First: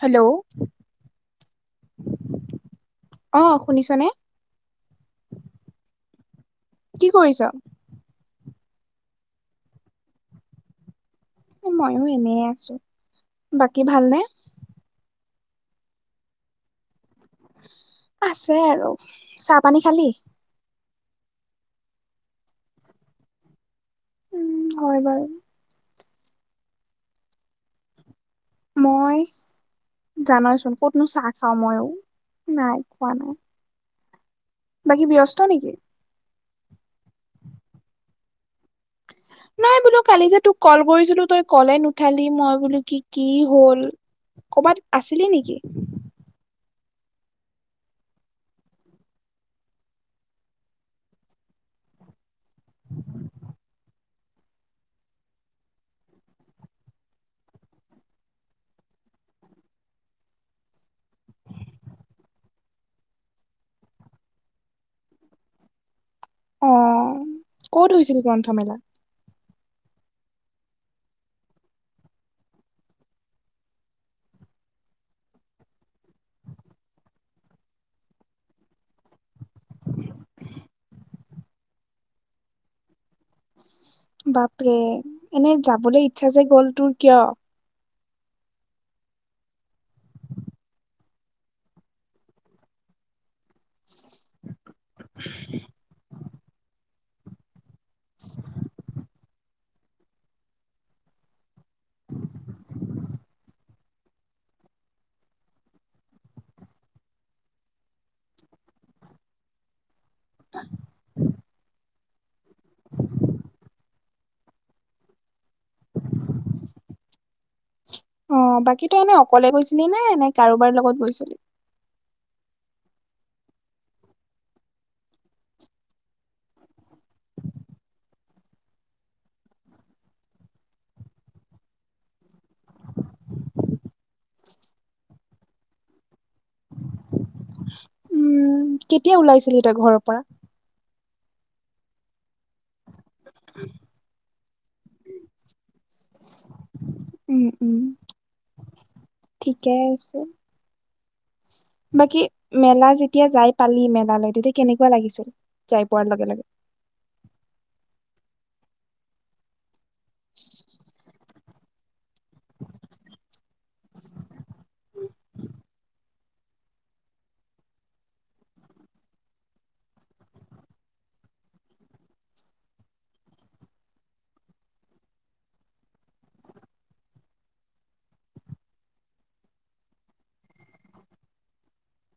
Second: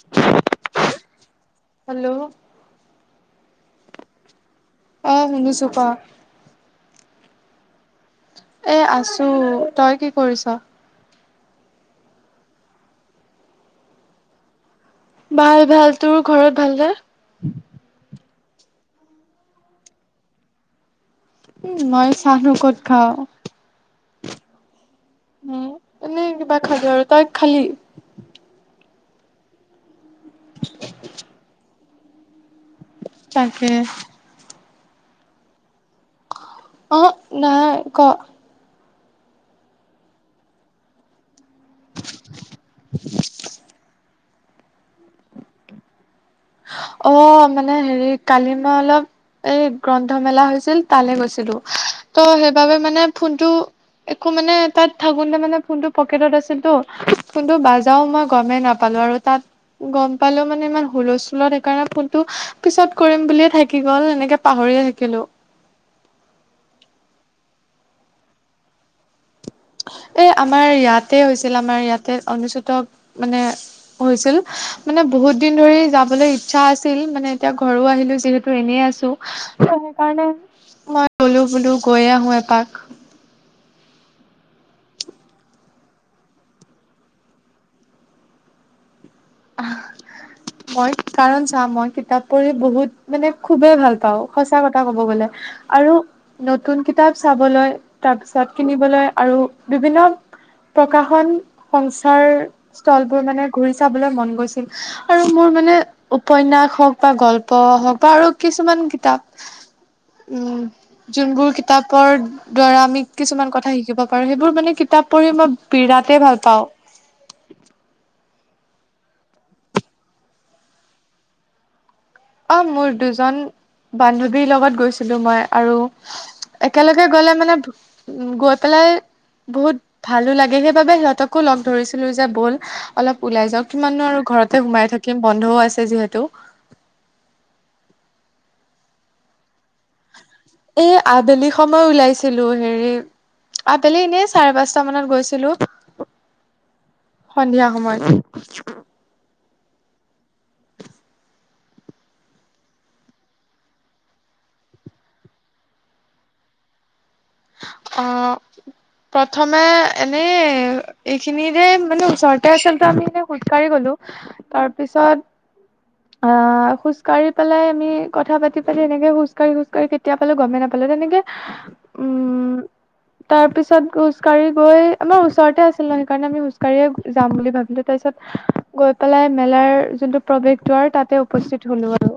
Hello hello অঁ শুনিছানে। অঁ, শুনিছো ক। কি কৰিছ। এ আছো, তই কি কৰিছ? ময়ো এনে আছো, বাকী ভালনে? ভাল ভাল, তোৰ ঘৰত ভাল নে? আছে আৰু, চাহ পানী খালি? উম মই চাহনো ক'ত খাওঁ। উম হয় বাৰু। উম, এনেই কিবা খাজৰ এটা খালি? মই জানইচোন কতনো চাহ খাও, মইও নাই খোৱা নাই। তাকে বাকী ব্যস্ত নেকি? অহো, নহয় ক। নাই বোলো কালি যে তোক কল কৰিছিলো তই ক'লে নুঠালি মই বোলো কি কি হল, কৰ'বাত আছিলি নেকি? অঁ, মানে হেৰি কালি মই অলপ এই গ্ৰন্থমেলা হৈছিল তালৈ গৈছিলো, ত' সেইবাবে মানে ফোনটো একো মানে তাত থাকোতে মানে ফোনটো পকেটত আছিল টো ফোনটো বাজাও মই গমেই নাপ পালো আৰু তাত গম পালো মানে ইমান হুলস্থ ফ ফুলত সেইকাৰণে ফোনটো পিছত কৰিম বুলিয়ে থাকি গ'ল, এনেকে পাহৰিয়ে থাকিলো। অ' ক'ত হৈছিল গ্ৰন্থমেলা? এ আমাৰ ইয়াতে হৈছিল আমাৰ ইয়াতে অনুচ হত মানে হৈছিল মানে বহুত দিন ধৰি যাবলৈ ইচ্ছা আছিল মানে এতিয়া ঘৰো আহিলো যিহেত এনেই আছো ত' সেইকাৰণে মই গলো বোলো গৈয়ে আহো এপাক বাপৰে এনে যাবলৈ ইচ্ছা যে গ'ল তোৰ কিয় মই কাৰণ চা মই কিতাপ পঢ়ি বহুত মানে খুবেই ভাল পা পাওঁ সঁচা কথা ক'ব গ'লে আৰু নতুন কিতাপ চাবলৈ তাৰ পিছত কিনিবলৈ আৰু বিভিন্ন প্ৰকাশন সংসাৰ স্থলবোৰ মানে ঘূৰি চাবলৈ মন গৈছিল। আৰু মোৰ মানে উপন্যাস হ'ওক বা গল্প হ'ওক বা আৰু কিছুমান কিতাপ [inaudible] উম, যোনবোৰ কিতাপ কাপৰ দ্বাৰা আমি কিছুমান কথা শিকিব পাৰোঁ সেইবোৰ মানে কিতাপ পঢ়ি মই বিৰাটেই ভাল পাওঁ। অ', বাকী তো এনেই অকলে গৈছিলি নে নে কাৰোবাৰ লগত গৈছিলি? অ', মোৰ দুজন বান্ধৱীৰ লগত গৈছিলোঁ মই আৰু একেলগে গ'লে মানে উম, গৈ পেলাই বহুত ভালো লাগে সেইবাবে সিহঁতকো লগ ধৰিছিলো যে ব'ল অলপ ওলাই যাওক কিমাননো আৰু ঘৰতে সোমাই থাকিম বন্ধও আছে যিহেতু উম, কেতিয়া ওলাইছিলি তই ঘৰৰ পৰা? এই আবেলি সময় ওলাইছিলো হেৰি আবেলি এনেই চাৰে পাঁচটা মানত গৈছিলোঁ উম, সন্ধিয়া উম, সময়ত ঠিকে আছে। বাকী মেলা যেতিয়া যাই পালি মেলালৈ তেতিয়া কেনেকুৱা লাগিছিল যাই পোৱাৰ লগে লগে অ', প্ৰথমে এনেই এইখিনিৰে মানে ওচৰ তে আচলতে আমি এনেই খোজকাঢ়ি গ'লো তাৰপিছত আ, খোজকাঢ়ি পেলাই আমি কথা পাতি পাতি এনেকে খোজকঢ়ি খোজকাঢ়ি কেতিয়া পালো গমেই নাপালো তেনেকে উম, তাৰপিছত খোজকাঢ়ি গৈ আমাৰ ওচৰতে আছিল সেইকাৰণে আমি খোজকাঢ়িয়ে যাম বুলি ভাবিলো। তাৰপিছত গৈ পেলাই মেলাৰ যোনটো প্ৰৱেশ দ্বাৰ তাতে উপস্থিত হলো আৰু।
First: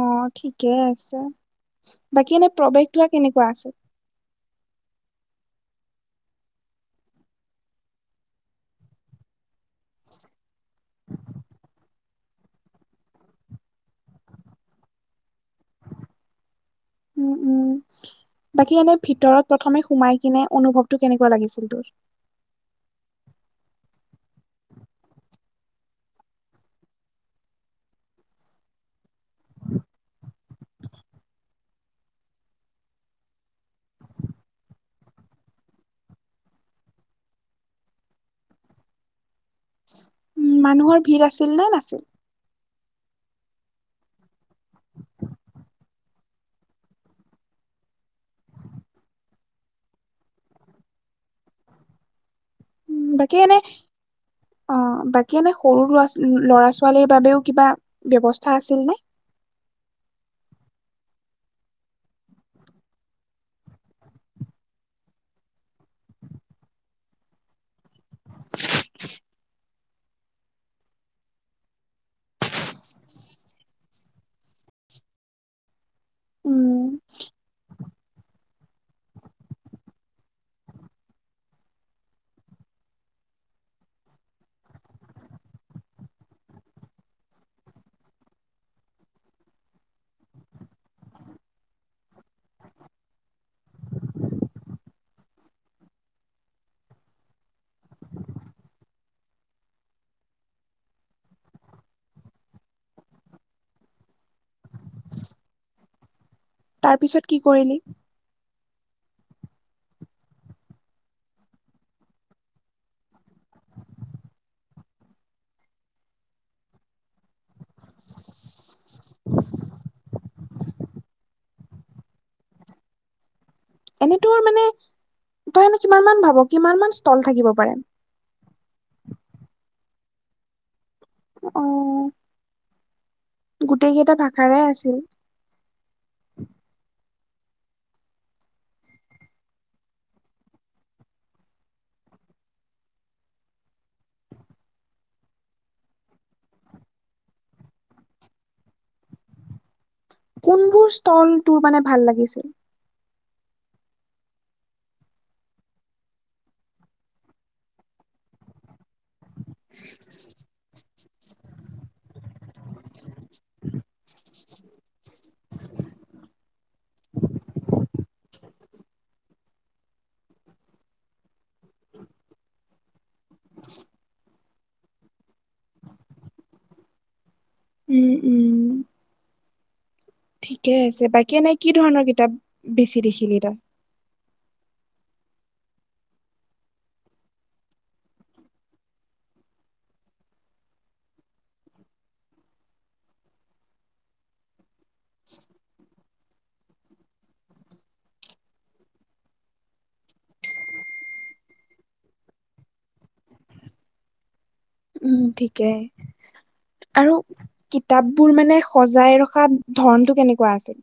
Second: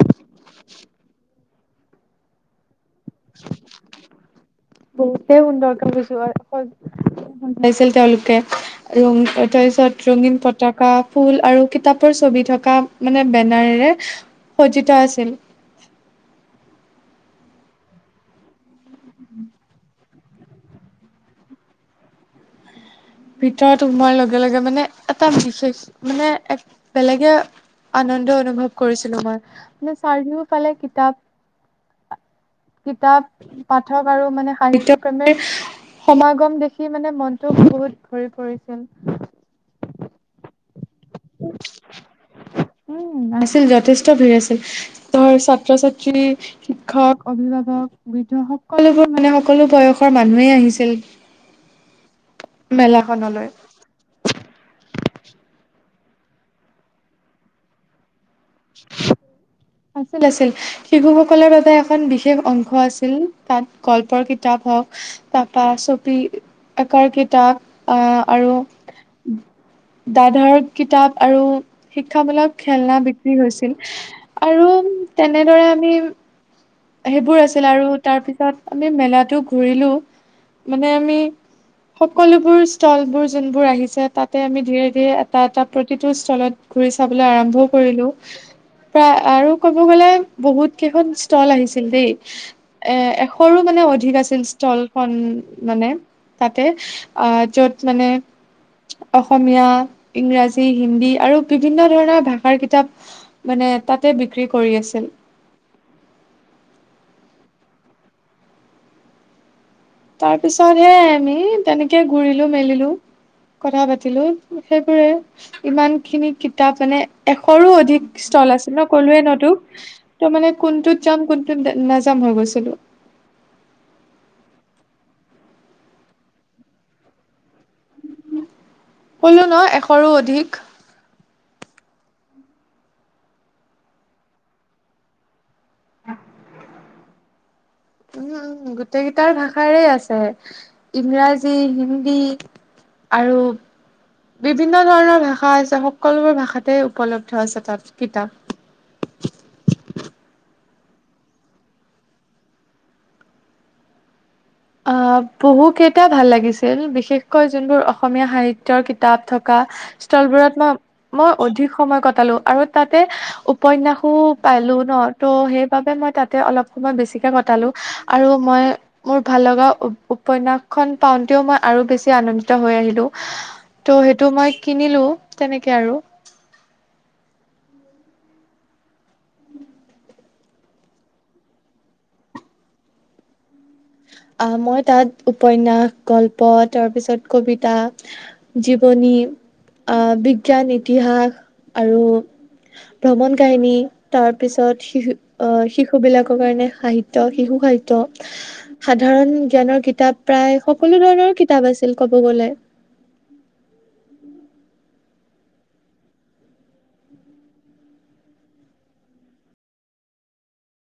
অ', ঠিকেই আছে বাকী এনে প্ৰৱেশ দ্বাৰ কেনেকুৱা আছে? বহুতেই সুন্দৰকে গৈছো আৰু শেষত গম পাইছিল তেওঁলোকে তাৰপিছত ৰঙীন পতাকা ফুল আৰু কিতাপৰ ছবি থকা মানে বেনাৰেৰে সজ্জিত আছিল উম, উম, বাকী এনে ভিতৰত প্ৰথমে সোমাই কিনে অনুভৱটো কেনেকুৱা লাগিছিল তোৰ? ভিতৰত সোমোৱাৰ লগে লগে মানে এটা বেশেষ মানে এক বেলেগে আনন্দ অনুভৱ কৰিছিলোঁ মই মানে চাৰিও ফালে কিতাপ [inaudible] কিতাপ পাঠক আৰু মানে সাহিত্য ক্ৰমে সমাগম দেখি মানে মনটো বহুত ভৰি পৰিছিল উম, মানুহৰ ভিৰ আছিল নে নাছিল? উম, আছিল যথেষ্ট ভিৰ আছিল ধৰ ছাত্ৰ ছাত্ৰী শিক্ষক অভিভাৱক বৃদ্ধ সকলোবোৰ মানে সকলো বয়সৰ মানুহয়েই আহিছিল বাকী মেলাখনলৈ। এনে অ', বাকী এনে সৰু লৰা ল'ৰা ছোৱালীৰ বাবেও কিবা ব্যৱস্থা আছিল নে? আছিল আছিল শিশুসকলৰ বাবে এখন বিশেষ অংশ আছিল তাত গল্পৰ কিতাপ হওক ততপা চপি আকাৰ কিতাপ আ, আৰু দাধৰ কিতাপ আৰু শিক্ষামূলক খেলনা বি গৈছিল আৰু তেনেদৰে আমি উম সেইবোৰ আছিল আৰু তাৰ পিছত আমি মেলাতো ঘূৰিলো মানে আমি সকলোবোৰ স্থলবোৰ যোনবোৰ আহিছে তাতে আমি ধীৰে ধীৰে এটা এটা প্ৰতিটো স্থলত ঘুৰি চাবলৈ আৰম্ভও কৰিলো প্ৰায় আৰু ক'ব গ'লে বহুত কেইখন ষ্টল আহিছিল দেই এ এশৰো মানে অধিক আছিল ষ্টলখন মানে তাতে অ য'ত মানে অসমীয়া ইংৰাজী হিন্দী আৰু বিভিন্ন ধৰণৰ ভাষাৰ কিতাপ মানে তাতে বিক্ৰী কৰি আছিল তাৰ পিছত কি কৰিলি তাৰ পিছত হে আমি তেনেকে ঘূৰিলো মেলিলো কথা পাতিলো সেইবোৰে ইমান খিনি কিতাপ মানে এশৰো অধিক ষ্টল আছে ন ক'লোৱে ন তোক ত মানে কোনটোত যাম কোনটোত নাযাম হৈ গৈছিলো এনেই তোৰ মানে তই এনে কিমান মান ভাব কিমান মান ষ্টল থাকিব পাৰে কলো ন এশৰো অধিক অ গোটেই কেইটা ভাষাৰে আছিল উম উম উম গোটেইকেইটাৰ ভাষাৰে আছে ইংৰাজী হিন্দী আৰু বিভিন্ন ধৰণৰ ভাষা আছে সকলোবোৰ ভাষাতে উপলব্ধ আছে তাত কিতাপ কোনবোৰ ষ্টল তোৰ মানে ভাল লাগিছিল অ বহু কেইটা ভাল লাগিছিল বিশেষকৈ যোনবোৰ অসমীয়া সাহিত্যৰ কিতাপ থকা [unintelligible] ষ্টলবোৰত মই মই অধিক সময় কটালো আৰু তাতে উপন্যাসো পালো ন ত' সেইবাবে মই তাতে অলপ সময় বেছিকে কটালো আৰু মই মোৰ ভাল লগা উপন্যাসখন পাওঁতেও মই আৰু বেছি আনন্দিত হৈ আহিলো ত' সেইটো মই কিনিলো তেনেকে আৰু উম উম ঠিকে আছে বাকী এনেই কি ধৰণৰ কিতাপ বেছি দেখিলি ত ই অ মই তাত উপন্যাস গল্প তাৰপিছত কবিতা জীৱনী আহ বিজ্ঞান ইতিহাস আৰু ভ্ৰমণ কাহিনী তাৰ পিছত শিশু আহ শিশু বিলাকৰ কাৰণে সাহিত্য শিশু সাহিত্য সাধাৰণ জ্ঞানৰ কিতাপ প্ৰায় সকলো ধৰণৰ কিতাপ আছিল ক'ব গলে উম ঠিকেই আৰু কিতাপ বোৰ মানে সজাই ৰখা ধৰনতটো কেনেকুৱা আছিল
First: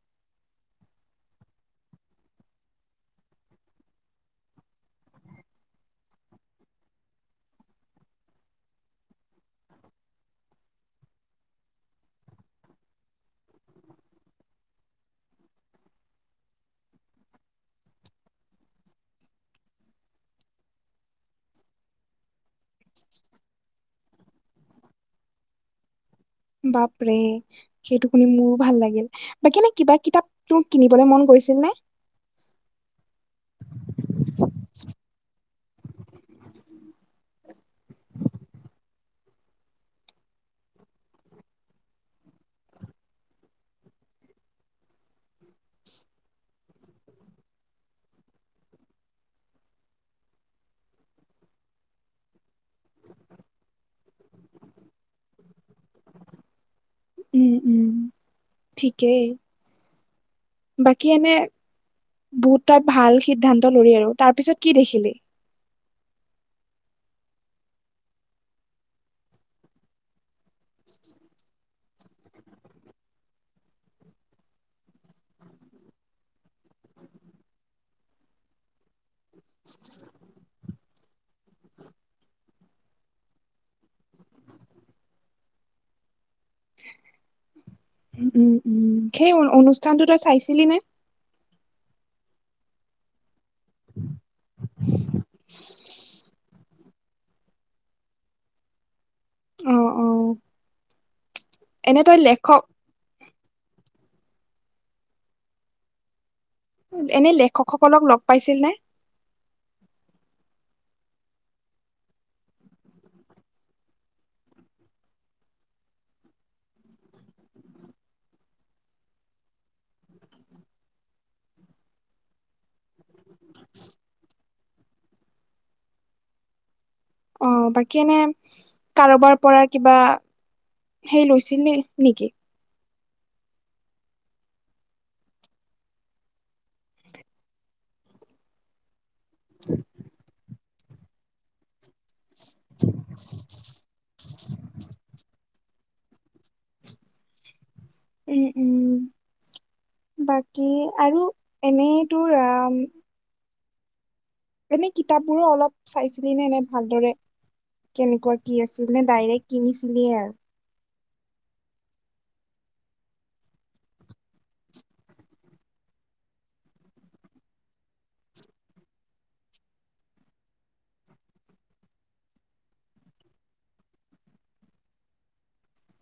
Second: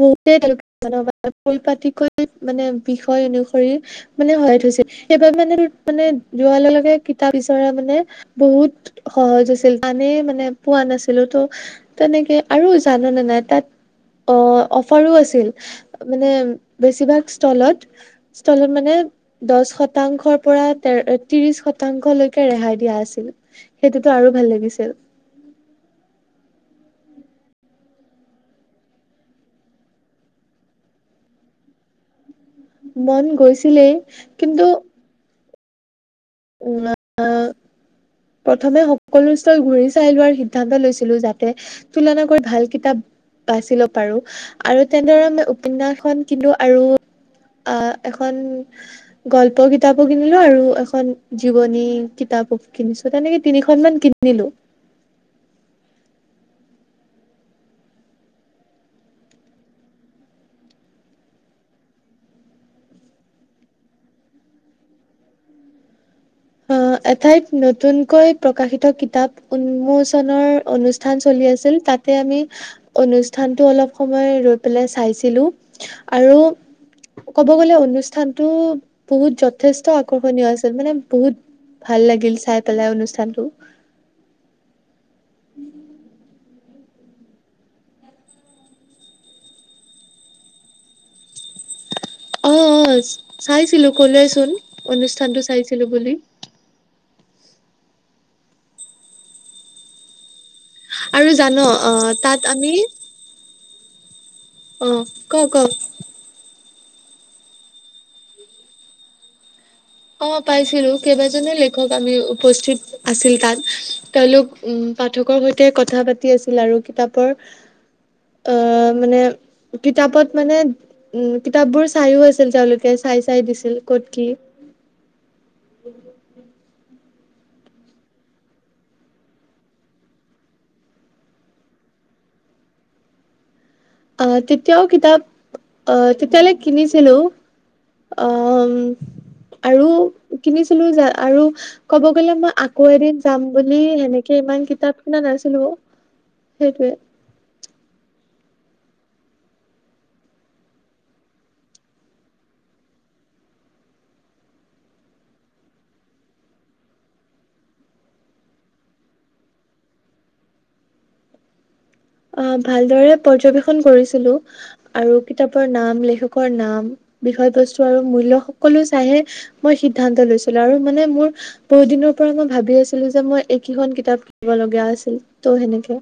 বহুতে তেওঁলোকে পৰিপাটিকৈ মানে বিষয় অনুসৰি মানে হয়াই থৈছিল সেইবাৰ মানে মানে যোৱাৰ লগে লগে কিতাপ বিচৰা মানে বহুত সহজ আছিল জানেই মানে পোৱা নাছিলো ত' তেনেকে আৰু জানোনে নাই তাত অ অফাৰো আছিল মানে বেছিভাগ ষ্টলত [unintelligible] মানে দহ শতাংশৰ পৰা তে ত্ৰিশ শতাংশলৈকে ৰেহাই দিয়া আছিল। সেইটোতো আৰু ভাল লাগিছিল। বাপৰে সেইটো শুনি মোৰো ভাল লাগিল, বাকী এনে কিবা কিতাপ তোৰ কিনিবলৈ মন গৈছিল নে? মন গৈছিলেই কিন্তু না আ প্ৰথমে হ'ব সকলো চৰ ঘূৰি চাই লোৱাৰ সিদ্ধান্ত লৈছিলো যাতে তুলনাকৈ ভাল কিতাপ বাচি লপ পাৰো আৰু তেনেদৰে মই উপন্যাসখন কিনো আৰু আ এখন গল্প কিতাপো কিনিলো আৰু এখন জীৱনী কিতাপো কিনিছো তেনেকে তিনিখনমান কিনিলো। উম উম ঠিকেই, বাকী এনে বহুত তই ভাল সিদ্ধান্ত ললি আৰু তাৰ পিছত কি দেখিলি অ এঠাইত নতুনকৈ প্ৰকাশিত কিতাপ উন্মোচনৰ অনুষ্ঠান চলি আছিল তাত তাতে আমি অনুষ্ঠানটো অলপ সময় ৰৈ পেলাই চাইছিলো আৰু ক'ব গ'লে অনুষ্ঠানতটো বহুত যথেষ্ট আকৰ্ষণীয় আছিল মানে বহুত ভাল লাগিল চাই পেলাই অনুষ্ঠানটো। [inaudible] উম উম সেই অনুষ্ঠানটো তই চাইছিলি নে অ অ চাইছিলো কলোৱেচোন অনুষ্ঠানতটো চাইছিলো বুলি। অ অ আৰু জান অ এনে তই তাত লেখক আমি অহ ক ক? এনে লেখকসকলক লগ পাইছিল নে? অ পাইছিলো কেইবাজনে লেখক আমি উপস্থিত আছিল তাত, তেওঁলোক উম পাঠকৰ সৈতে কথা পাতি আছিল আৰু কিতাপৰ আহ মানে কিতাপত মানে উম কিতাপ বোৰ চাইও আছিল তেওঁলোকে চাই চাই দিছিল ক'ত কি [unintelligible] অ বাকী এনে কাৰোবাৰ পৰা কিবা ফেইল হৈছিল নে নেকি? আহ তেতিয়াও কিতাপ আহ তেতিয়ালৈ কিনিছিলো আম আৰু কিনিছিলো যে আৰু ক'ব গ'লে মই আকৌ এদিন যাম বুলি সেনেকে ইমান কিতাপ কিনা নাছিলো। সেইটোৱে। উম উম বাকী আৰু এনে তোৰ আম এনেই কিতাপ বোৰো অলপ চাইছিলি নে এনে ভালদৰে? কেনেকুৱা কি আছিল নে ডাইৰেক্ট কিনিছিলিয়ে আৰ। অ ভালদৰে পৰ্যবেক্ষন কৰিছিলো। আৰু কিতাপৰ নাম লেখকৰ নাম বিষয় বস্তু আৰু মূল্য সকলো চাইহে মই সিদ্ধান্ত লৈছিলো আৰু মানে মোৰ বহু দিনৰ পৰা মই ভাবি আছিলো যে মই এইকেইখন কিতাপ কিনিব লগীয়া আছিল ত' সেনেকে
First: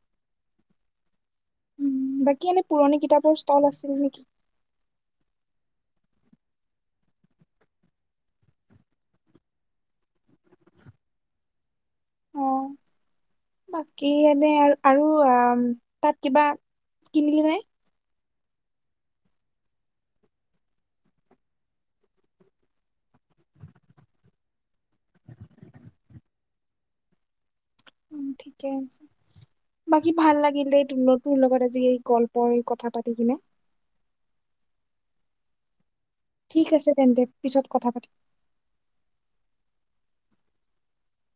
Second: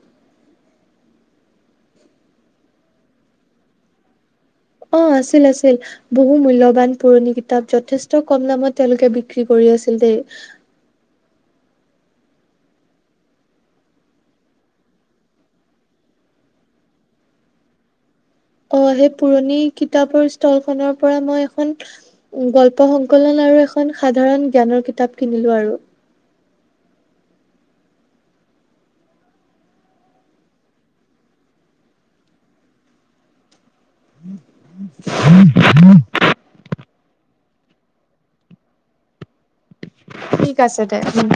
উম বাকী এনে পুৰণি কিতাপৰ ইষ্ঠাপ আছিল নেকি? অ আছিল আছিল। বহু মূল্যবান পুৰণি কিতাপ যথেষ্ট কম দামত তেওঁলোকে বিক্ৰী কৰি আছিল দেই। অ বাকী এনে আৰু আ তাত কিবা কিনিলি নে অ সেই পুৰণি কিতাপৰ ষ্টলখনৰ পৰা মই এখন গল্প সংকলন আৰু এখন সাধাৰণ জ্ঞানৰ কিতাপ কিনিলো আৰু উম ঠিকে আছে বাকী ভাল লাগিলে তোৰ তোৰ লগত আজি এই গল্পৰ কথা পাতি কিনে উম হম ঠিক আছে তেন্তে পিছত কথা পাতিম ঠিক আছে দে উম